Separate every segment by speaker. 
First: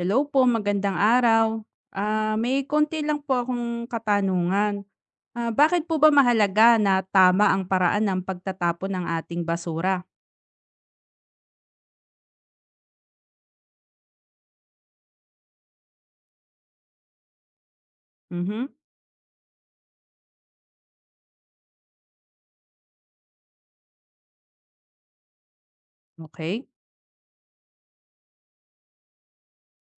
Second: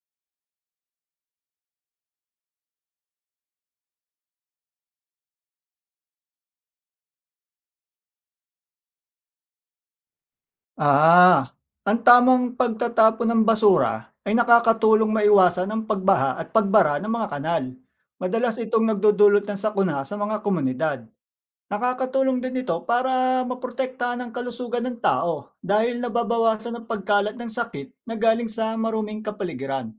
Speaker 1: Hello po, magandang araw. May konti lang po akong katanungan. Bakit po ba mahalaga na tama ang paraan ng pagtatapon ng ating basura?
Speaker 2: Ah, ang tamang pagtatapon ng basura ay nakakatulong maiwasan ang pagbaha at pagbara ng mga kanal. Madalas
Speaker 1: Mhm.
Speaker 2: itong nagdudulot ng sakuna sa mga komunidad. Nakakatulong din ito para maprotektahan ang kalusugan ng tao dahil
Speaker 1: Okay,
Speaker 2: nababawasan ang pagkalat ng sakit na galing sa maruming kapaligiran.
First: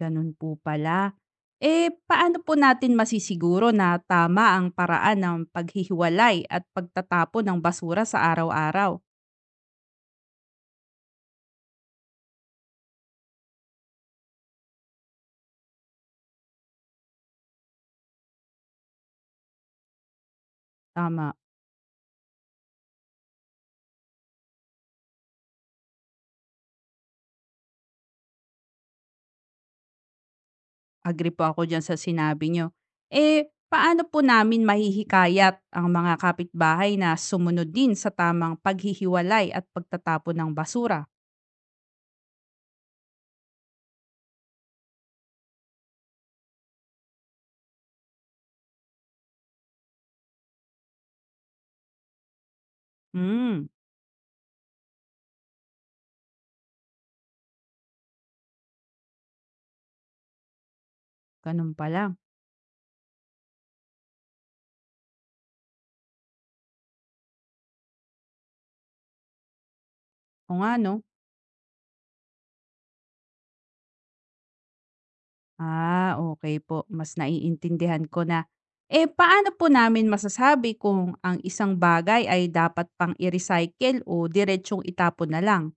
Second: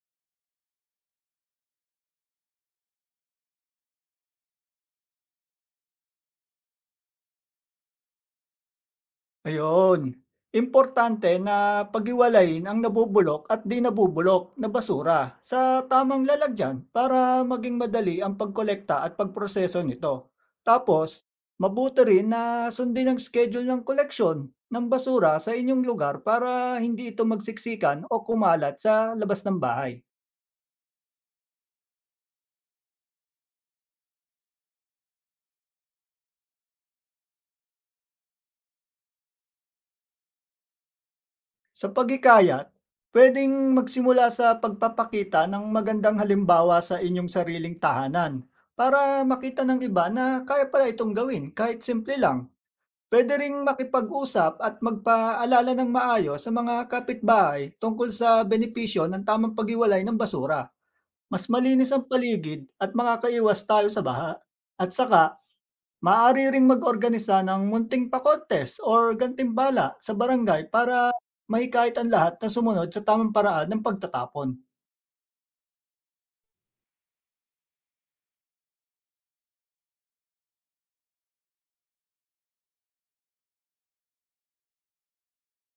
Speaker 1: ganun po pala. Eh, paano po natin masisiguro na tama ang paraan ng paghihiwalay at pagtatapon ng basura sa araw-araw?
Speaker 2: Ayun. Importante na paghiwalayin ang nabubulok at di nabubulok na basura sa tamang lalagyan para maging madali ang pagkolekta at pagproseso nito. Tapos,
Speaker 1: Tama.
Speaker 2: mabuti rin na sundin ang schedule ng koleksyon ng basura sa inyong lugar para hindi ito magsiksikan o kumalat sa labas ng bahay.
Speaker 1: Agree po ako diyan sa sinabi niyo. Eh, paano po namin mahihikayat ang mga kapitbahay na sumunod din sa tamang paghihiwalay at pagtatapon ng basura?
Speaker 2: Sa paghikayat, puwedeng magsimula sa pagpapakita ng magandang halimbawa sa inyong sariling tahanan para makita ng iba na kaya pala itong gawin kahit simple lang. Pwede ring
Speaker 1: Hmm,
Speaker 2: makipag-usap at magpaalala ng maayos sa mga kapitbahay tungkol sa benepisyo ng tamang paghiwalay ng basura. Mas
Speaker 1: ganun
Speaker 2: malinis
Speaker 1: pala.
Speaker 2: ang paligid at makakaiwas tayo sa baha. At saka, maaari ring mag-organisa ng munting pa-contest or gantimbala sa
Speaker 1: O
Speaker 2: barangay
Speaker 1: nga, no?
Speaker 2: para mahikayat ang lahat na sumunod sa tamang paraan ng pagtatapon.
Speaker 1: Ah, okay po. Mas naiintindihan ko na. Eh, paano po namin masasabi kung ang isang bagay ay dapat pang i-recycle o diretsyong itapon na lang?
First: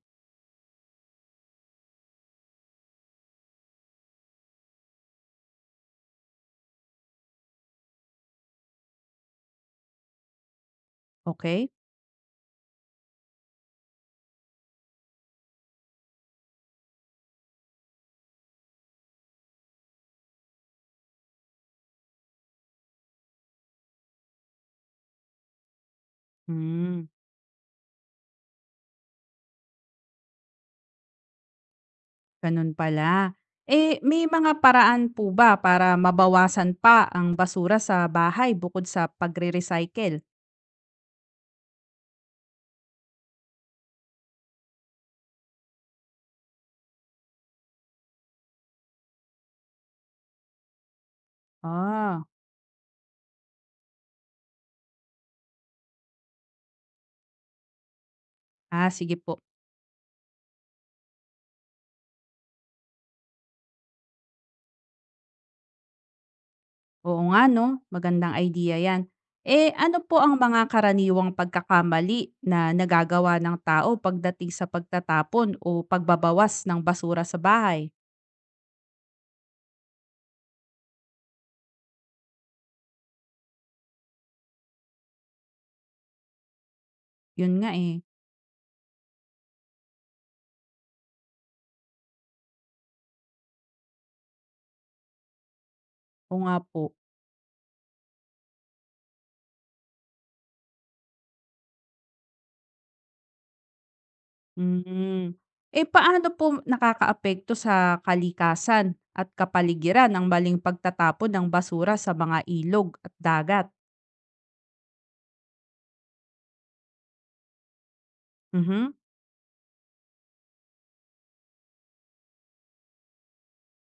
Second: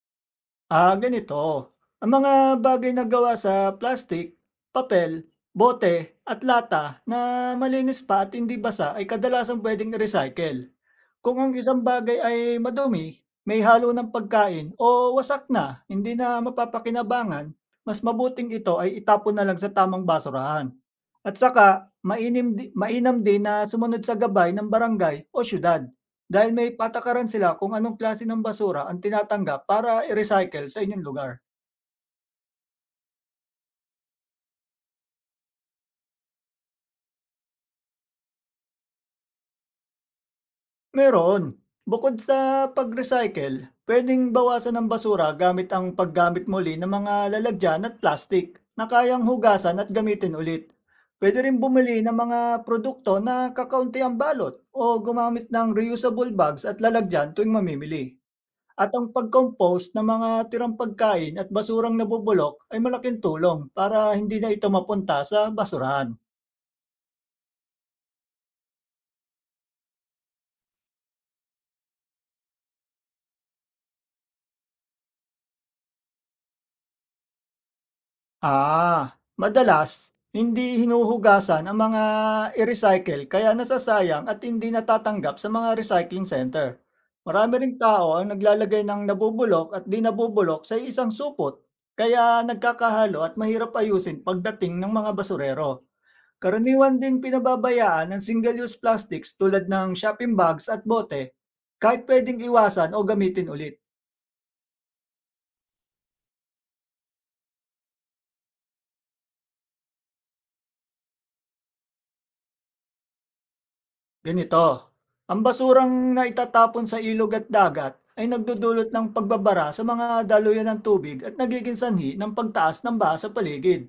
Speaker 2: Ah, ganito. Ang mga bagay na gawa sa plastik, papel, bote, at lata na malinis pa at hindi basa ay kadalasang pwedeng recycle. Kung ang
Speaker 1: Okay?
Speaker 2: isang bagay ay madumi, may halo ng pagkain o wasak na, hindi na mapapakinabangan, mas mabuting ito ay itapon na lang sa tamang basurahan. At saka, mainam din na sumunod sa gabay ng barangay o syudad dahil may
Speaker 1: Hmm.
Speaker 2: patakaran sila kung anong klase ng basura ang tinatanggap para i-recycle sa inyong lugar.
Speaker 1: Ganun pala. Eh, may mga paraan po ba para mabawasan pa ang basura sa bahay bukod sa pagre-recycle?
Speaker 2: Meron. Bukod sa pag-recycle, pwedeng bawasan ang basura gamit ang paggamit muli ng mga lalagyan at plastik na kayang hugasan at gamitin ulit. Pwede rin bumili ng
Speaker 1: Ah,
Speaker 2: mga produkto na kakaunti ang balot o gumamit ng reusable bags at lalagyan tuwing mamimili.
Speaker 1: ah
Speaker 2: At ang
Speaker 1: sige po.
Speaker 2: pag-compost ng mga tirang pagkain at basurang nabubulok ay malaking tulong para hindi na ito mapunta sa basurahan.
Speaker 1: Oo nga no, magandang idea 'yan. Eh, ano po ang mga karaniwang pagkakamali na nagagawa ng tao pagdating sa pagtatapon o pagbabawas ng basura sa bahay?
Speaker 2: Ah, madalas hindi hinuhugasan ang mga i-recycle kaya nasasayang at hindi natatanggap sa mga recycling center.
Speaker 1: Yun
Speaker 2: Marami
Speaker 1: nga
Speaker 2: ring
Speaker 1: eh.
Speaker 2: tao ang naglalagay ng nabubulok at di nabubulok sa isang supot, kaya nagkakahalo at mahirap ayusin pagdating ng mga basurero.
Speaker 1: Oo nga po.
Speaker 2: Karaniwan din pinababayaan ang single-use plastics tulad ng shopping bags at bote, kahit pwedeng iwasan o gamitin ulit.
Speaker 1: Hmm. Eh, paano po nakakaapekto sa kalikasan at kapaligiran ang maling pagtatapon ng basura sa mga ilog at dagat?
Speaker 2: Ganito, ang basurang naitatapon sa ilog at dagat ay nagdudulot
Speaker 1: Mhm.
Speaker 2: ng pagbabara sa mga daluyan ng tubig at nagiging sanhi ng pagtaas ng baha sa paligid.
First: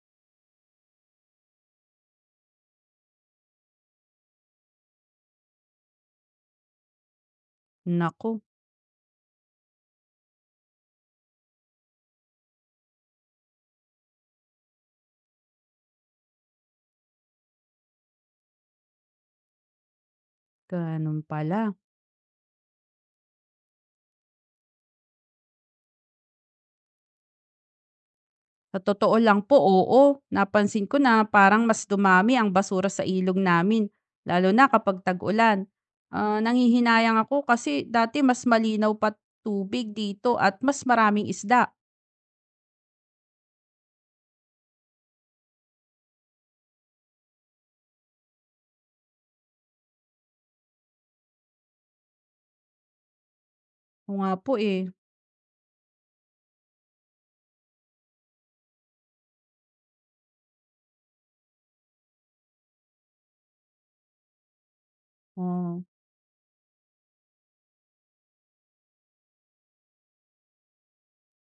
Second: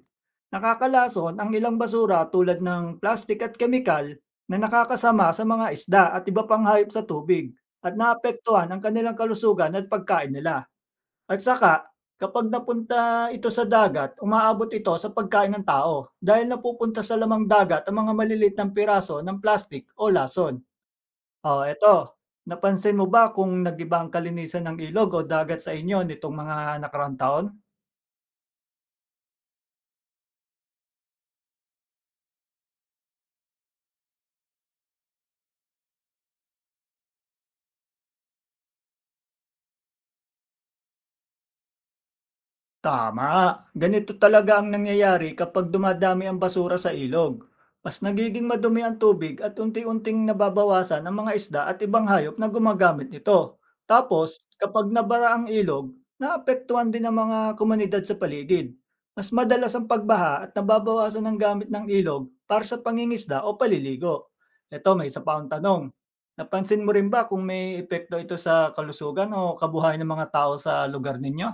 Speaker 2: Nakakalason ang ilang basura tulad ng plastik at kemikal na nakakasama sa mga isda at iba pang hayop sa tubig at
Speaker 1: Naku,
Speaker 2: naapektuhan ang kanilang kalusugan at pagkain nila. At saka, kapag napunta ito sa dagat, umaabot ito sa pagkain ng tao dahil napupunta sa lamang dagat ang mga maliliit na piraso ng plastik o lason.
Speaker 1: ganun pala.
Speaker 2: Oh, eto, napansin mo ba kung nag-iba ang kalinisan ng ilog o dagat sa inyo nitong mga nakaraang taon?
Speaker 1: Sa totoo lang po, oo. Napansin ko na parang mas dumami ang basura sa ilog namin, lalo na kapag tag-ulan. Nangihinayang ako kasi dati mas malinaw pa tubig dito at mas maraming isda.
Speaker 2: Tama. Ganito talaga ang nangyayari kapag dumadami ang basura sa ilog. Mas nagiging madumi ang tubig at unti-unting nababawasan ang mga isda at ibang hayop na gumagamit nito.
Speaker 1: Oo nga
Speaker 2: Tapos,
Speaker 1: po eh.
Speaker 2: kapag nabara ang ilog, naapektuhan din ang mga komunidad sa paligid. Mas madalas ang pagbaha at nababawasan ang gamit ng ilog para sa pangingisda o paliligo. Ito, may isa pa akong
Speaker 1: Oo.
Speaker 2: tanong. Napansin mo rin ba kung may epekto ito sa kalusugan o kabuhayan ng mga tao sa lugar ninyo?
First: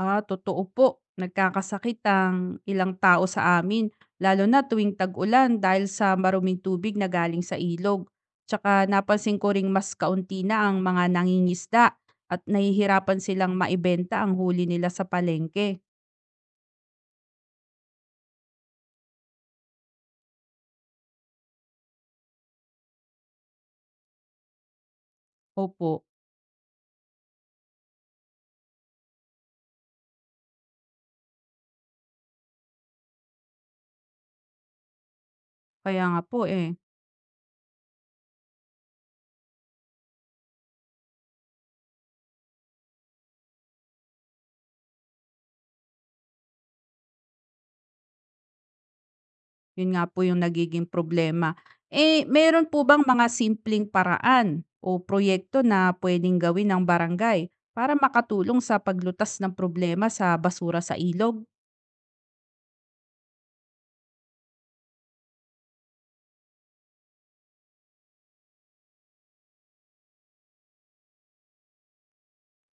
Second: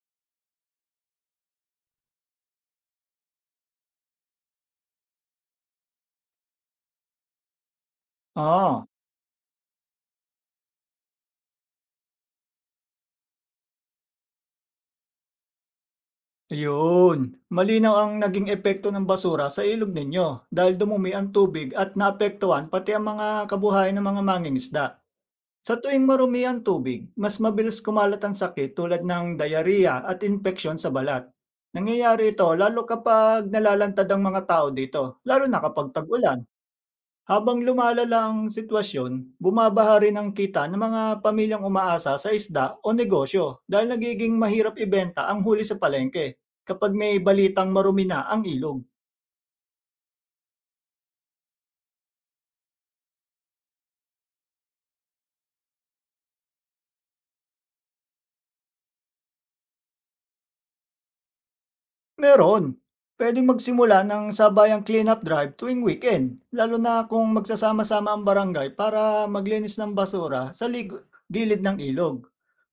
Speaker 1: Totoo po. Nagkakasakit ang ilang tao sa amin, lalo na tuwing tag-ulan dahil sa maruming tubig na galing sa ilog.
Speaker 2: Oo.
Speaker 1: Tsaka napansin ko ring mas kaunti na ang mga nangingisda at nahihirapan silang maibenta ang huli nila sa palengke.
Speaker 2: Ayun, malinaw ang naging epekto ng basura sa ilog ninyo dahil dumumi ang tubig at naapektuhan pati ang mga kabuhayan ng mga mangingisda. Sa
Speaker 1: Opo,
Speaker 2: tuwing marumi ang tubig, mas mabilis kumalat ang sakit tulad ng diarrhea at infeksyon sa balat. Nangyayari ito lalo kapag nalalantad ang mga tao dito, lalo na kapag
Speaker 1: kaya nga po
Speaker 2: tag-ulan.
Speaker 1: eh.
Speaker 2: Habang lumalala ang sitwasyon, bumabaha rin ang kita ng mga pamilyang umaasa sa isda o negosyo dahil nagiging mahirap ibenta ang huli sa palengke kapag may balitang marumi na ang ilog.
Speaker 1: Yun nga po yung nagiging problema. Eh, meron po bang mga simpleng paraan o proyekto na pwedeng gawin ng barangay para makatulong sa paglutas ng problema sa basura sa ilog?
Speaker 2: Meron. Pwedeng magsimula ng sabayang cleanup drive tuwing weekend, lalo na kung magsasama-sama ang barangay para maglinis ng basura sa gilid ng ilog.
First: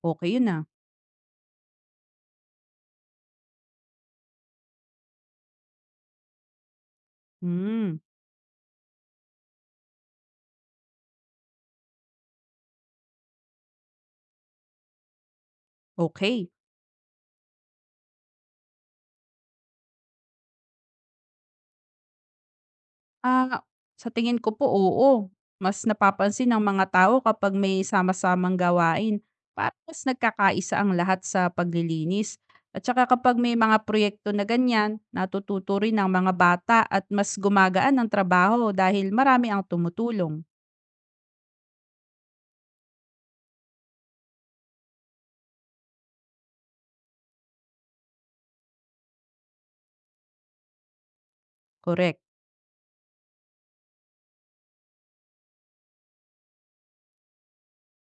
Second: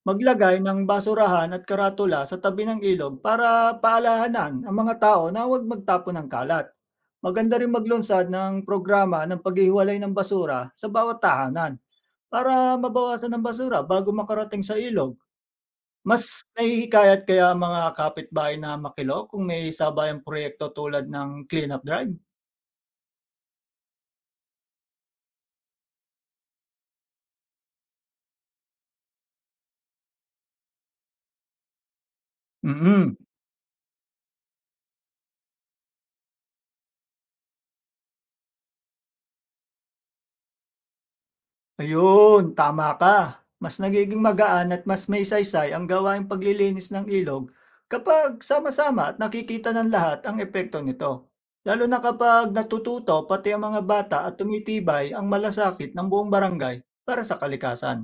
Speaker 1: Okey yun, ah.
Speaker 2: Maglagay ng basurahan at karatula sa tabi ng ilog para paalahanan ang mga tao na huwag magtapon ng kalat. Maganda rin
Speaker 1: Hmm,
Speaker 2: maglunsad ng programa ng paghihiwalay ng basura sa bawat tahanan para mabawasan ng basura bago makarating sa ilog. Mas
Speaker 1: okey.
Speaker 2: nahihikayat kaya ang mga kapitbahay na makilahok kung may sabayang proyekto tulad ng cleanup drive?
Speaker 1: Ah, sa tingin ko po, oo. Mas napapansin ng mga tao kapag may sama-samang gawain. Parang mas nagkakaisa ang lahat sa paglilinis at saka
Speaker 2: Mm,
Speaker 1: kapag may mga proyekto na ganyan, natututo rin ang mga bata at mas gumagaan ang trabaho dahil marami ang tumutulong,
Speaker 2: ayun, tama ka. Mas nagiging magaan at mas may saysay ang gawaing paglilinis ng ilog kapag sama-sama at nakikita ng lahat ang epekto nito. Lalo na
Speaker 1: korek.
Speaker 2: kapag natututo pati ang mga bata at tumitibay ang malasakit ng buong barangay para sa kalikasan.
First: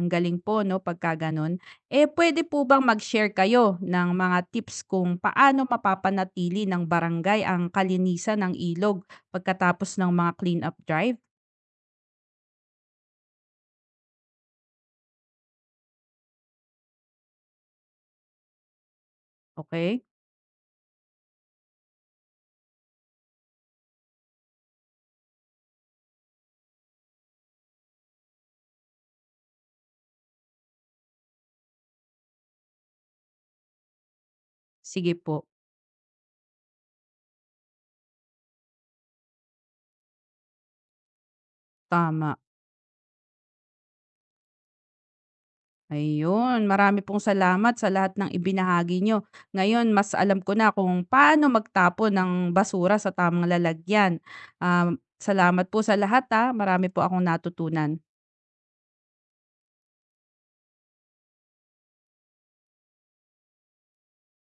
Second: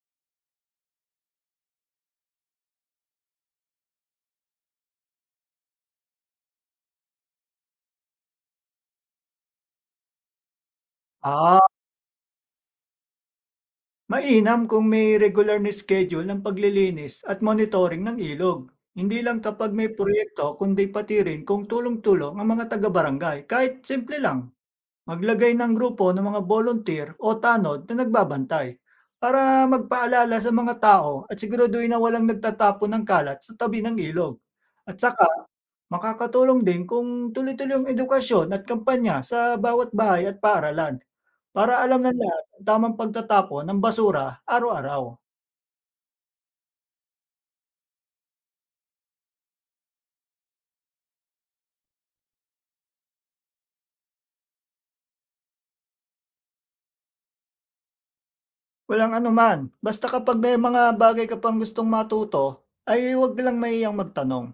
Speaker 1: Ang galing po 'no, pagka gano'n. Eh, puwede po bang mag-share kayo ng mga tips kung paano mapapanatili ng barangay ang kalinisan ng ilog pagkatapos ng mga clean-up drive?
Speaker 2: Ah, mainam kung may regular na schedule ng paglilinis at monitoring ng ilog. Hindi lang kapag may
Speaker 1: Okay?
Speaker 2: proyekto, kundi pati rin kung tulong-tulong ang mga taga-barangay, kahit simple lang. Maglagay ng grupo ng mga volunteer o tanod na nagbabantay para magpaalala sa mga tao at siguraduhin na walang nagtatapon ng kalat sa tabi ng ilog. At
Speaker 1: Sige
Speaker 2: saka,
Speaker 1: po,
Speaker 2: makakatulong din kung tuloy-tuloy ang edukasyon at kampanya sa bawat bahay at paaralan para alam ng
Speaker 1: tama.
Speaker 2: lahat ang tamang pagtatapon ng basura araw-araw.
Speaker 1: Ayun, marami pong salamat sa lahat ng ibinahagi nyo. Ngayon mas alam ko na kung paano magtapon ng basura sa tamang lalagyan. Salamat po sa lahat, ah, marami po akong natutunan.
Speaker 2: Walang anuman, basta kapag may mga bagay ka pang gustong matuto, ay huwag lang mahiyang magtanong.